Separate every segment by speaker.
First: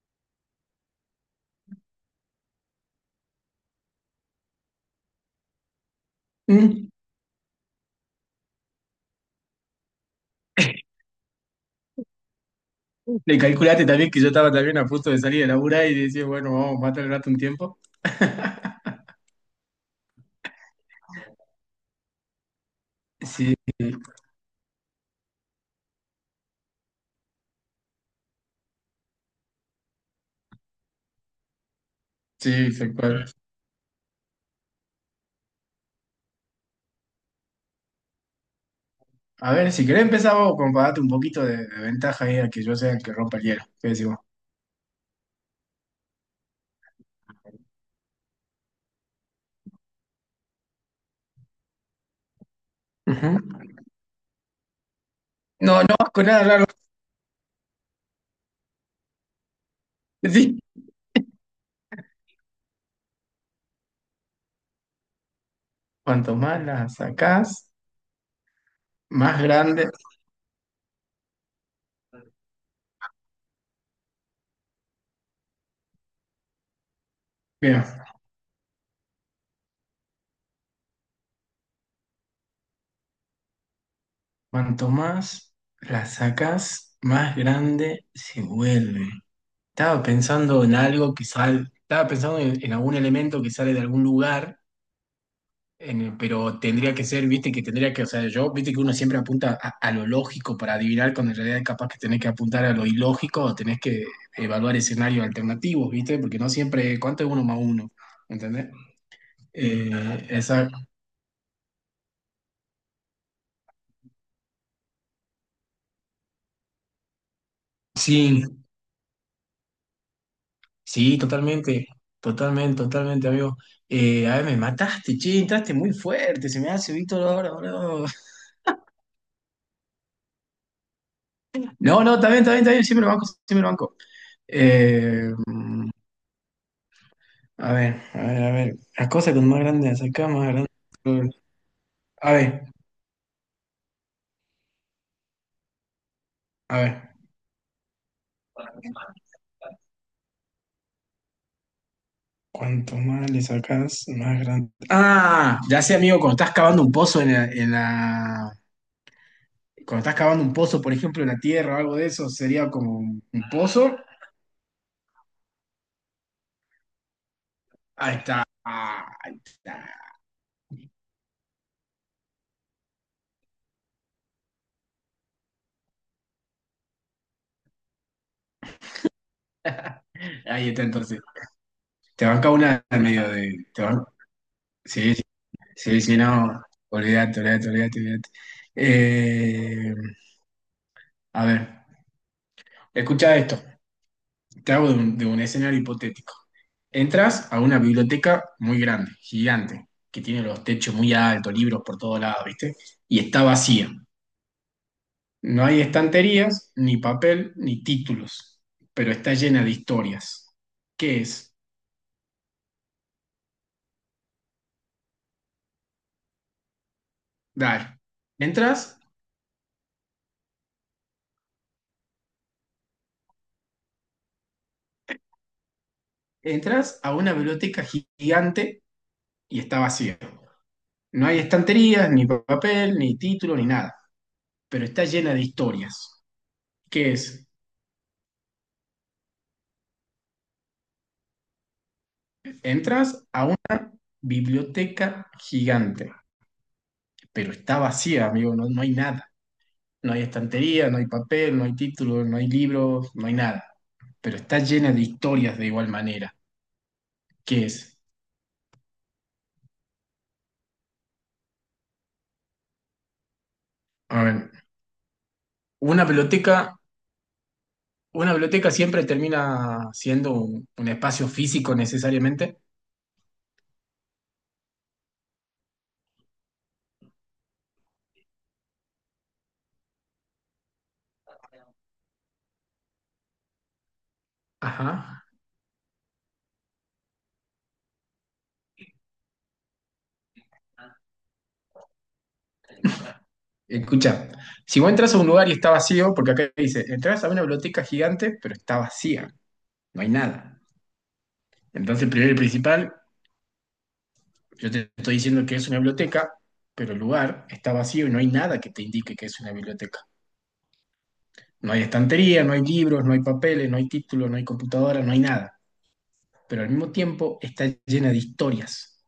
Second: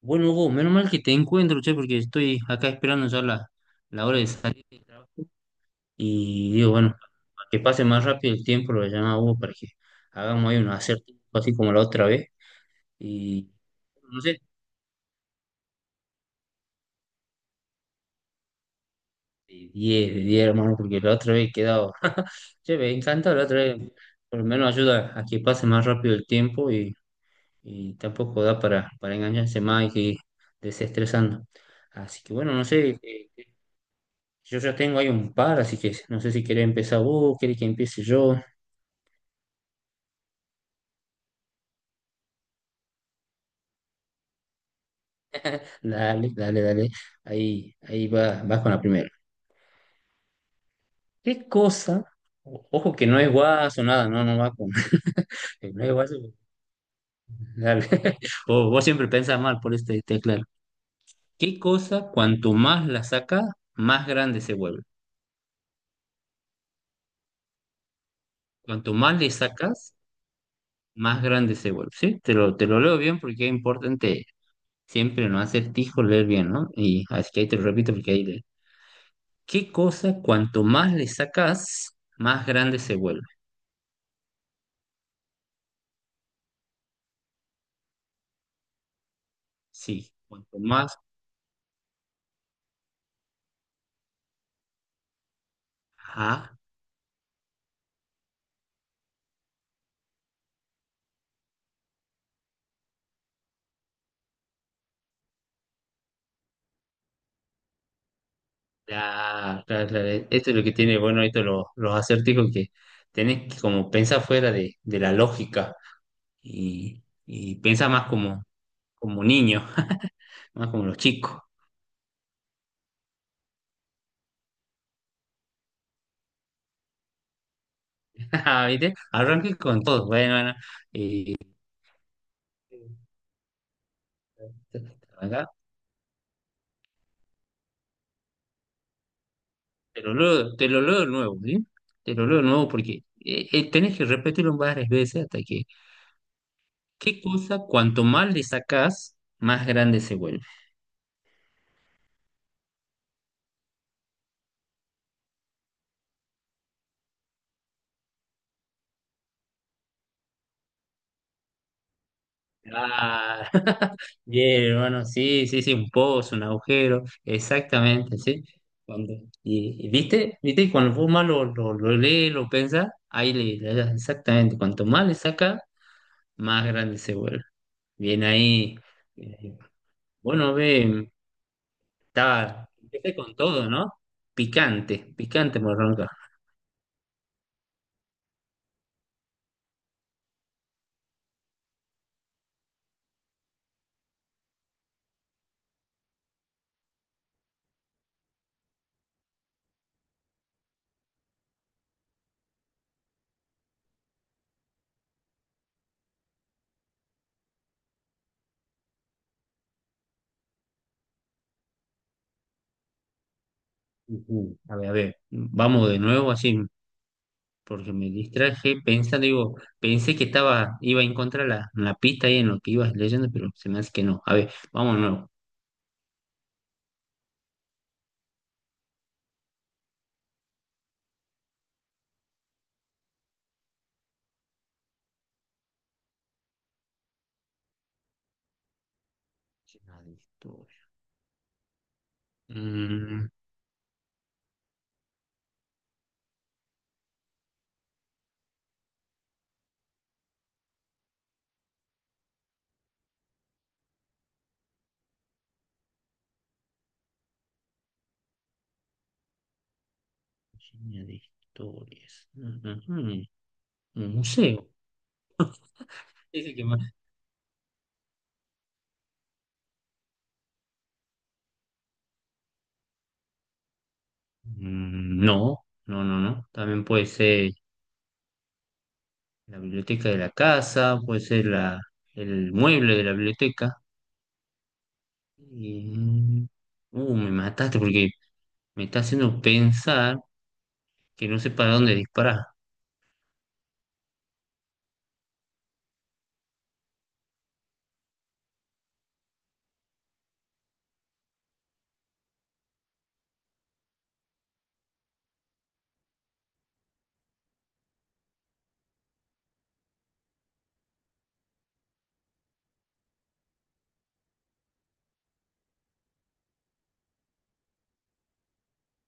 Speaker 1: Bueno, Hugo, menos mal que te encuentro, che, porque estoy acá esperando ya la hora de salir del trabajo. Y digo,
Speaker 2: Mm.
Speaker 1: bueno, para que pase más rápido el tiempo, lo voy a llamar a Hugo para que hagamos ahí un acertijo así como la otra vez.
Speaker 2: Le
Speaker 1: Y
Speaker 2: calculaste también que
Speaker 1: no
Speaker 2: yo
Speaker 1: sé,
Speaker 2: estaba también a punto de salir de laburar y decía, bueno, vamos a matar el rato un tiempo.
Speaker 1: de 10 hermano, porque la otra vez he quedado. Che, me encanta la
Speaker 2: Sí,
Speaker 1: otra vez. Por lo menos ayuda a que pase más rápido el tiempo y tampoco da para engañarse más y que ir desestresando. Así que bueno, no
Speaker 2: sí, tal
Speaker 1: sé,
Speaker 2: cual.
Speaker 1: yo ya tengo ahí un par, así que no sé si querés empezar vos, querés que empiece yo.
Speaker 2: A ver, si querés empezar vos con para darte un poquito de ventaja ahí a que yo sea el que rompa el hielo. ¿Qué decís vos?
Speaker 1: Dale, dale, dale. Ahí va, vas con la primera. ¿Qué cosa? Ojo que no es
Speaker 2: Ujú.
Speaker 1: guaso, nada, no, no va con.
Speaker 2: No,
Speaker 1: No es
Speaker 2: no,
Speaker 1: guaso.
Speaker 2: con nada largo.
Speaker 1: Dale. O vos siempre pensás mal, por eso te aclaro.
Speaker 2: Sí.
Speaker 1: ¿Qué cosa, cuanto más la sacas, más grande se vuelve?
Speaker 2: Cuanto más las sacás,
Speaker 1: Cuanto más le
Speaker 2: más grande.
Speaker 1: sacas, más grande se vuelve. ¿Sí? Te lo leo bien porque es importante siempre no acertijo leer bien, ¿no? Y así que ahí te lo
Speaker 2: Bien,
Speaker 1: repito porque ahí ¿qué cosa cuanto más le sacas, más grande se vuelve?
Speaker 2: cuanto más las sacás, más grande se vuelve. Estaba
Speaker 1: Sí, cuanto
Speaker 2: pensando en
Speaker 1: más...
Speaker 2: algo que sale, estaba pensando en algún elemento que sale de algún lugar.
Speaker 1: Ah,
Speaker 2: Pero tendría que ser, viste, que tendría que, o sea, yo, viste que uno siempre apunta a lo lógico para adivinar, cuando en realidad capaz que tenés que apuntar a lo ilógico o tenés que evaluar escenarios alternativos, viste, porque no siempre, ¿cuánto es uno más uno? ¿Entendés?
Speaker 1: claro, claro, claro.
Speaker 2: Eh,
Speaker 1: Esto es lo
Speaker 2: esa,
Speaker 1: que tiene, bueno, esto los acertijos que tenés que como pensar fuera de la lógica y pensar más como,
Speaker 2: sí,
Speaker 1: como niño, más como los
Speaker 2: sí,
Speaker 1: chicos.
Speaker 2: totalmente, totalmente, totalmente, amigo. A ver, me mataste, che, entraste muy fuerte, se me hace Víctor ahora, boludo.
Speaker 1: Ah, ¿viste? Arranqué con todo, bueno, bueno. Y,
Speaker 2: No, no, está bien, está bien, está bien, siempre lo banco, siempre lo banco. Eh,
Speaker 1: acá,
Speaker 2: A ver, a ver, a ver. La cosa con más grande la
Speaker 1: Te lo
Speaker 2: sacas, más
Speaker 1: leo, te
Speaker 2: grande.
Speaker 1: lo leo de nuevo, ¿sí? Te lo
Speaker 2: A
Speaker 1: leo de
Speaker 2: ver,
Speaker 1: nuevo porque tenés que repetirlo varias veces hasta que
Speaker 2: a ver.
Speaker 1: ¿qué cosa cuanto más le sacas, más grande se vuelve?
Speaker 2: Cuanto más le sacas, más grande. Ah, ya sé, amigo, cuando estás cavando un pozo en la, cuando estás cavando un pozo, por ejemplo, en la tierra o algo de eso, sería como un
Speaker 1: Ah,
Speaker 2: pozo.
Speaker 1: bien, hermano, sí, sí, sí, un pozo, un agujero, exactamente,
Speaker 2: Ahí
Speaker 1: sí.
Speaker 2: está.
Speaker 1: Cuando,
Speaker 2: Ahí
Speaker 1: y,
Speaker 2: está.
Speaker 1: y viste, viste, y cuando vos más lo lees, lo pensás, ahí le das exactamente, cuanto más le sacas, más grande se vuelve. Bien ahí. Eh, Bueno,
Speaker 2: Ahí está
Speaker 1: ve,
Speaker 2: entonces. Te banca
Speaker 1: está,
Speaker 2: una en
Speaker 1: empecé
Speaker 2: medio
Speaker 1: con
Speaker 2: de.
Speaker 1: todo, ¿no? Picante,
Speaker 2: Sí, sí,
Speaker 1: picante,
Speaker 2: sí,
Speaker 1: morronca.
Speaker 2: sí, no. Olvídate, olvídate, olvídate, olvídate. Eh, a ver, escucha esto. Te hago de un escenario hipotético. Entras a una biblioteca muy grande, gigante, que tiene los techos muy altos, libros por todos lados, ¿viste? Y está vacía. No hay estanterías, ni papel, ni títulos, pero está llena de historias. ¿Qué es?
Speaker 1: Ujú. A ver, vamos de nuevo así porque
Speaker 2: Dar.
Speaker 1: me distraje
Speaker 2: Entras,
Speaker 1: pensando, digo, pensé que estaba, iba a encontrar la pista ahí en lo que ibas leyendo, pero se me hace que no. A ver, vamos de nuevo.
Speaker 2: entras a una biblioteca gigante y está vacía. No hay estanterías, ni papel, ni título, ni nada, pero está llena de historias. ¿Qué es?
Speaker 1: Llena de historia. Mm,
Speaker 2: Entras a biblioteca gigante, pero está vacía, amigo, no, no hay nada. No hay estantería, no hay papel, no hay títulos, no hay libros, no hay nada. Pero está llena de historias de igual manera. ¿Qué es?
Speaker 1: llena de historias. Ujú. Un
Speaker 2: A ver,
Speaker 1: museo.
Speaker 2: una
Speaker 1: Dice que
Speaker 2: biblioteca,
Speaker 1: más.
Speaker 2: una biblioteca siempre termina siendo un espacio físico necesariamente.
Speaker 1: Mm, no, no, no, no. También puede ser la biblioteca de la casa, puede ser el mueble de la biblioteca.
Speaker 2: Ajá.
Speaker 1: Y, me mataste porque me está haciendo pensar que no sé para dónde disparar.
Speaker 2: Escucha, si vos entras a un lugar y está vacío, porque acá dice, entras a una biblioteca gigante, pero está vacía, no hay nada. Entonces, primero y principal, yo te estoy diciendo que es una biblioteca, pero el lugar está vacío y no hay nada que te indique que es una biblioteca. No hay estantería, no hay libros, no hay papeles, no hay títulos, no hay computadora, no hay nada. Pero al mismo tiempo está llena de historias.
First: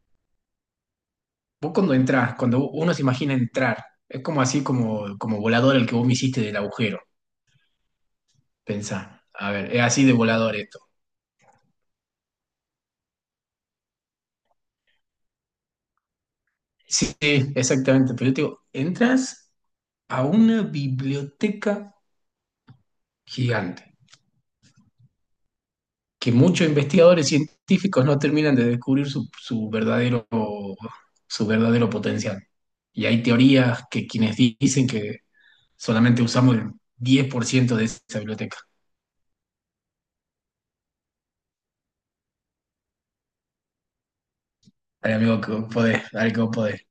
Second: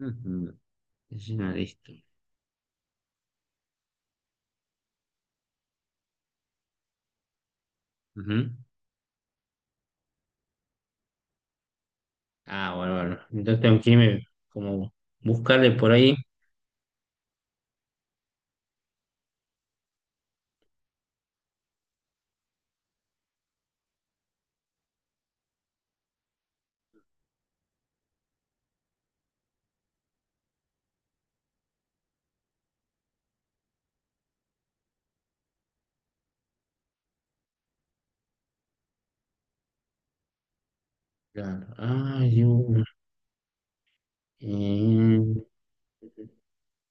Speaker 1: Ujú. Ah,
Speaker 2: Vos
Speaker 1: listo.
Speaker 2: cuando entras, cuando uno se imagina entrar, es como así como, como volador el que vos me hiciste del agujero.
Speaker 1: Ujú.
Speaker 2: Pensá, a ver, es así de volador esto.
Speaker 1: Ah, bueno, bueno. Entonces tengo que irme como buscarle por ahí.
Speaker 2: Sí, sí, exactamente. Pero yo te digo, entras a una biblioteca gigante. Que muchos investigadores científicos no terminan de descubrir su, su verdadero potencial. Y hay teorías que quienes dicen que solamente usamos el 10% de esa biblioteca.
Speaker 1: Claro. Ay, una.
Speaker 2: Ay,
Speaker 1: Eh,
Speaker 2: amigo, que vos podés, dale que vos podés.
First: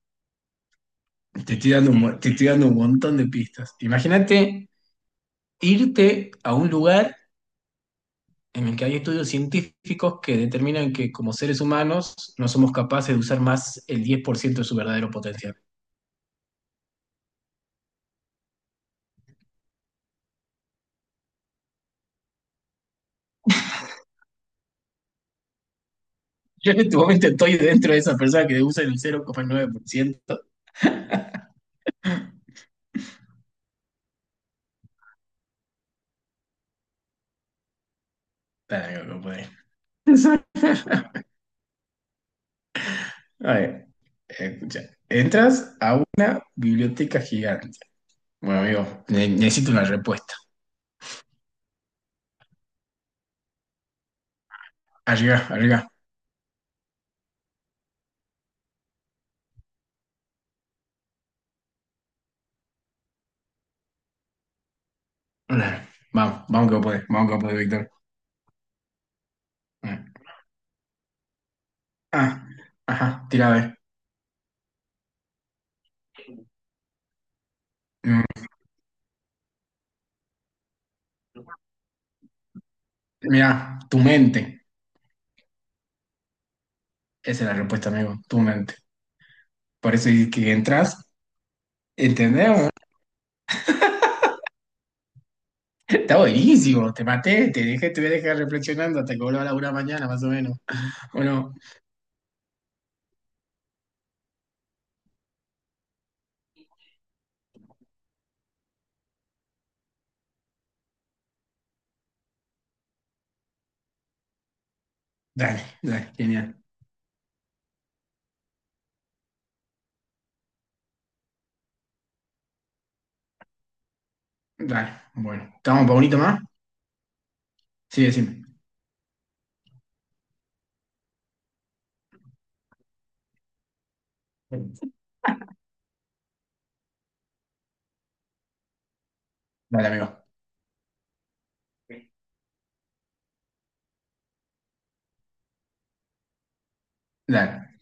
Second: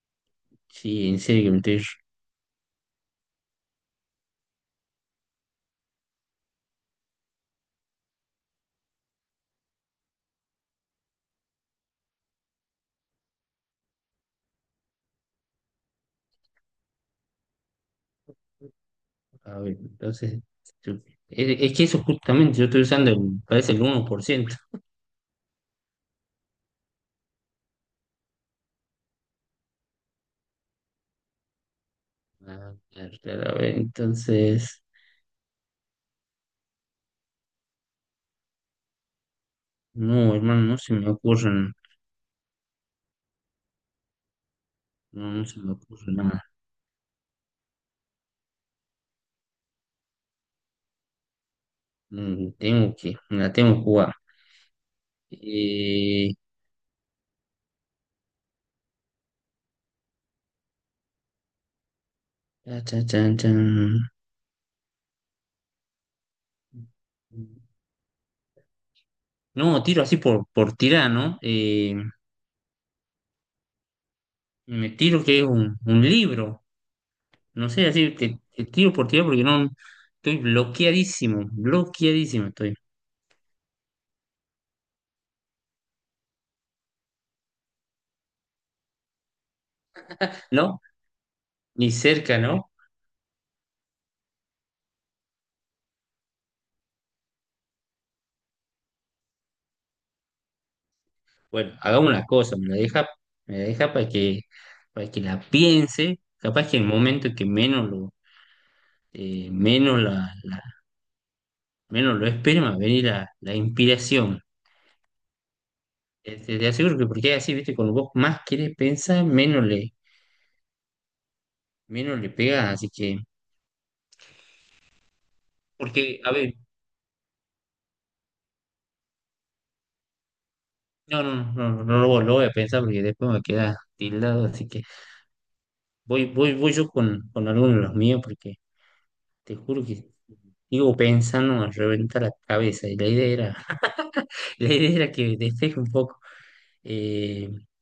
Speaker 1: sí, en serio que
Speaker 2: Te
Speaker 1: me
Speaker 2: estoy
Speaker 1: estoy.
Speaker 2: dando un, te estoy dando un montón de pistas. Imagínate irte a un lugar en el que hay estudios científicos que determinan que como seres humanos no somos capaces de usar más el 10% de su verdadero potencial.
Speaker 1: A ver, entonces. yo- es que eso justamente yo estoy usando, parece el 1%.
Speaker 2: Yo en este momento estoy dentro de esa persona que usa el 0,9%.
Speaker 1: Ah, claro, claro, a ver, entonces.
Speaker 2: Dale, no puede.
Speaker 1: No, hermano, no se me ocurren.
Speaker 2: A ver, escucha.
Speaker 1: No, no se me
Speaker 2: Entras a
Speaker 1: ocurre nada.
Speaker 2: una biblioteca gigante. Bueno, amigo, necesito una respuesta.
Speaker 1: Mm, tengo que, me la tengo que jugar.
Speaker 2: Arriba, arriba.
Speaker 1: Eh, cha, cha, chan, chan.
Speaker 2: Vamos, vamos que vos podés, vamos que vos podés, Víctor.
Speaker 1: No, tiro así por tirar, ¿no?
Speaker 2: Ah, ajá, tira a ver.
Speaker 1: Me tiro que es un libro. No sé, así
Speaker 2: Mm.
Speaker 1: te, te tiro por tirar porque no estoy bloqueadísimo, bloqueadísimo estoy.
Speaker 2: Mira, tu mente. Esa es la respuesta, amigo, tu mente. Por eso es que
Speaker 1: No,
Speaker 2: entras,
Speaker 1: ni cerca,
Speaker 2: ¿entendés?
Speaker 1: ¿no?
Speaker 2: Está buenísimo, te maté, te dejé, te voy a dejar reflexionando hasta que vuelva a la una mañana, más o menos. Bueno,
Speaker 1: Bueno, hagamos una cosa, me la deja para que la piense. Capaz que en el momento que menos lo, menos la, menos lo espere, me va a venir la inspiración.
Speaker 2: dale, dale, genial.
Speaker 1: Te aseguro que porque es así, viste, cuando vos más querés pensar, menos le pegás, así que.
Speaker 2: Dale, bueno. ¿Estamos para
Speaker 1: Porque,
Speaker 2: bonito
Speaker 1: a
Speaker 2: más?
Speaker 1: ver,
Speaker 2: Sí, decime.
Speaker 1: no, no, no, no, no lo, lo voy a pensar porque después me queda tildado, así que voy yo con alguno de los míos porque te juro
Speaker 2: Dale,
Speaker 1: que
Speaker 2: amigo.
Speaker 1: digo pensando me reventa la cabeza y la idea era, la idea era que despeje un poco. Eh,
Speaker 2: Dale.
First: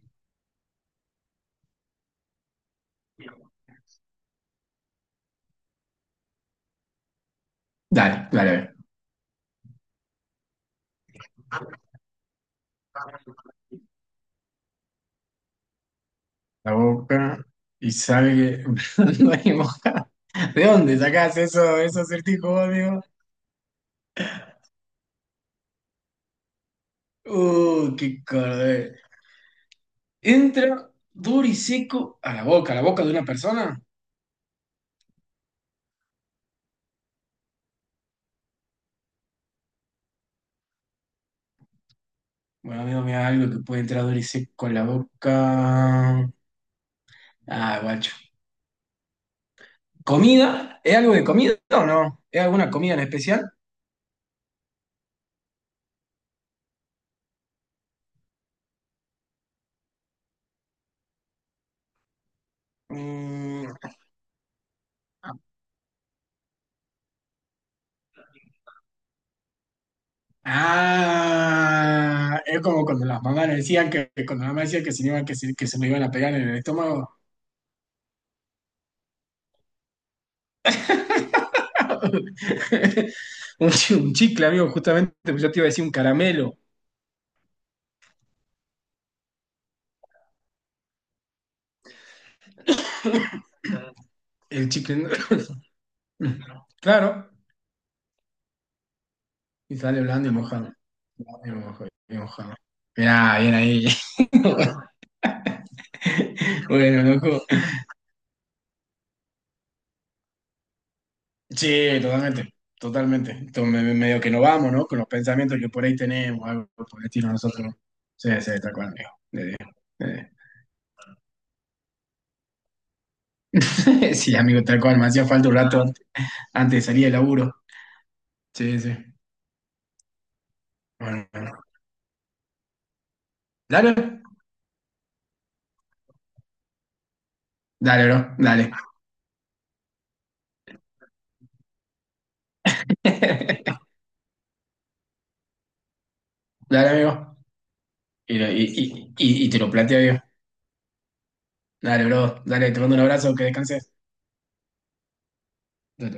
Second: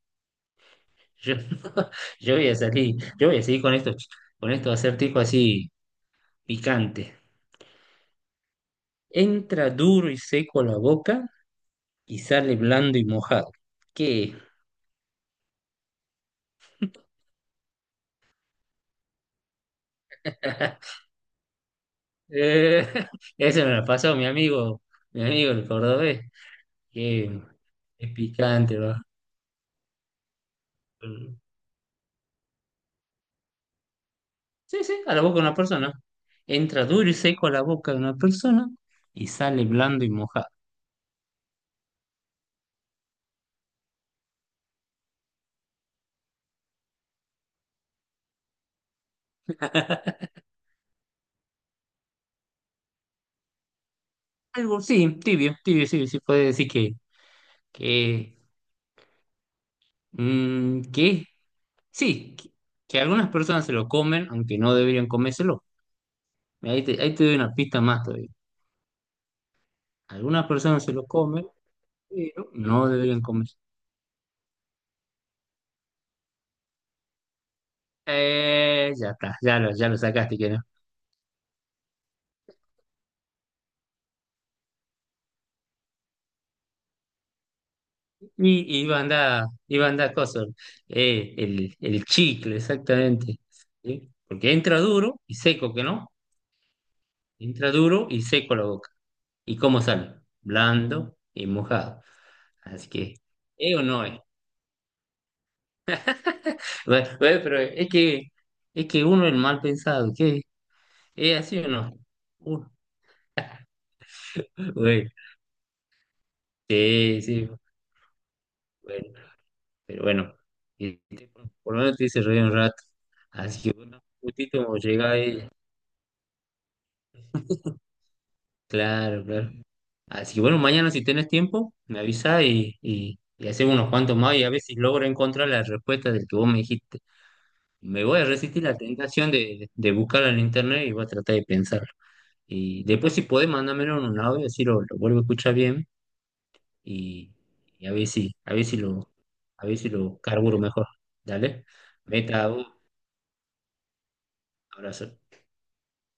Speaker 1: yo, yo voy a salir, yo voy a seguir con estos acertijos así picantes.
Speaker 2: Dale, dale, a ver.
Speaker 1: Entra duro y seco a la boca y sale blando y mojado. ¿Qué?
Speaker 2: La boca y sale no hay mojada. ¿De dónde sacás eso, esos acertijos, vos,
Speaker 1: Eh,
Speaker 2: amigo?
Speaker 1: ese me lo pasó mi amigo el cordobés que
Speaker 2: Qué
Speaker 1: es picante,
Speaker 2: cordel.
Speaker 1: va.
Speaker 2: Entra
Speaker 1: Mm.
Speaker 2: duro y seco a la boca de una persona.
Speaker 1: Sí, sí, a la boca de una persona. Entra duro y seco a la boca de una persona y sale blando y mojado.
Speaker 2: Bueno, amigo, mira algo que puede entrar duro y seco a la boca. Ah, guacho. ¿Comida? ¿Es algo de comida o no? ¿Es alguna comida en especial?
Speaker 1: Algo, sí, tibio, tibio, sí, sí, puede decir que, que, sí, que algunas personas se
Speaker 2: Mm,
Speaker 1: lo comen, aunque no deberían comérselo. Ahí te doy una pista más todavía. Algunas personas se lo comen,
Speaker 2: ah,
Speaker 1: pero
Speaker 2: es como
Speaker 1: no
Speaker 2: cuando
Speaker 1: deberían
Speaker 2: las mamás
Speaker 1: comerse.
Speaker 2: nos decían que cuando la mamá decía que se, que, se, que se lo iban a pegar en el estómago.
Speaker 1: Ya está, ya lo sacaste, que no.
Speaker 2: Un, un chicle, amigo, justamente, pues yo te iba a decir un caramelo.
Speaker 1: Y banda cosas el chicle, exactamente. ¿Sí? Porque
Speaker 2: El
Speaker 1: entra
Speaker 2: chicle.
Speaker 1: duro y seco, que no.
Speaker 2: Claro,
Speaker 1: Entra duro y seco la boca. ¿Y
Speaker 2: y
Speaker 1: cómo
Speaker 2: sale
Speaker 1: sale?
Speaker 2: blando y mojado.
Speaker 1: Blando y mojado. Así que,
Speaker 2: Mira, bien
Speaker 1: ¿es o
Speaker 2: ahí.
Speaker 1: no es? Bueno,
Speaker 2: Bueno,
Speaker 1: bueno,
Speaker 2: loco.
Speaker 1: pero es que uno es el mal pensado, ¿qué? ¿Es así o no?
Speaker 2: Sí, totalmente,
Speaker 1: Uh,
Speaker 2: totalmente. Entonces, medio que nos vamos, ¿no? Con los
Speaker 1: bueno,
Speaker 2: pensamientos que por ahí tenemos, algo por el
Speaker 1: sí,
Speaker 2: estilo
Speaker 1: sí,
Speaker 2: nosotros. Sí, sí, tal cual, amigo.
Speaker 1: bueno, pero bueno, y- por lo menos te hice reír un rato. Así que bueno,
Speaker 2: Sí, amigo,
Speaker 1: justito
Speaker 2: tal cual. Me
Speaker 1: llega
Speaker 2: hacía
Speaker 1: ahí.
Speaker 2: falta un rato antes, antes de salir del laburo. Sí, sí.
Speaker 1: Claro, claro. Así que bueno, mañana si tenés
Speaker 2: Bueno, bueno.
Speaker 1: tiempo, me avisa y hacemos unos cuantos
Speaker 2: Dale,
Speaker 1: más y a ver si logro encontrar la respuesta del que vos me dijiste. Me
Speaker 2: dale,
Speaker 1: voy a
Speaker 2: bro,
Speaker 1: resistir
Speaker 2: dale.
Speaker 1: la tentación de buscarla en internet y voy a tratar de pensarlo. Y después si podés, mándamelo en un audio, así lo vuelvo a escuchar bien
Speaker 2: Dale,
Speaker 1: y,
Speaker 2: amigo.
Speaker 1: y a ver si,
Speaker 2: Y te
Speaker 1: a
Speaker 2: lo
Speaker 1: ver si
Speaker 2: planteo
Speaker 1: lo
Speaker 2: yo.
Speaker 1: carburo mejor. Dale.
Speaker 2: Dale, bro,
Speaker 1: Meta, vos,
Speaker 2: dale, te mando un abrazo, que descanses.
Speaker 1: abrazo.
Speaker 2: Dale.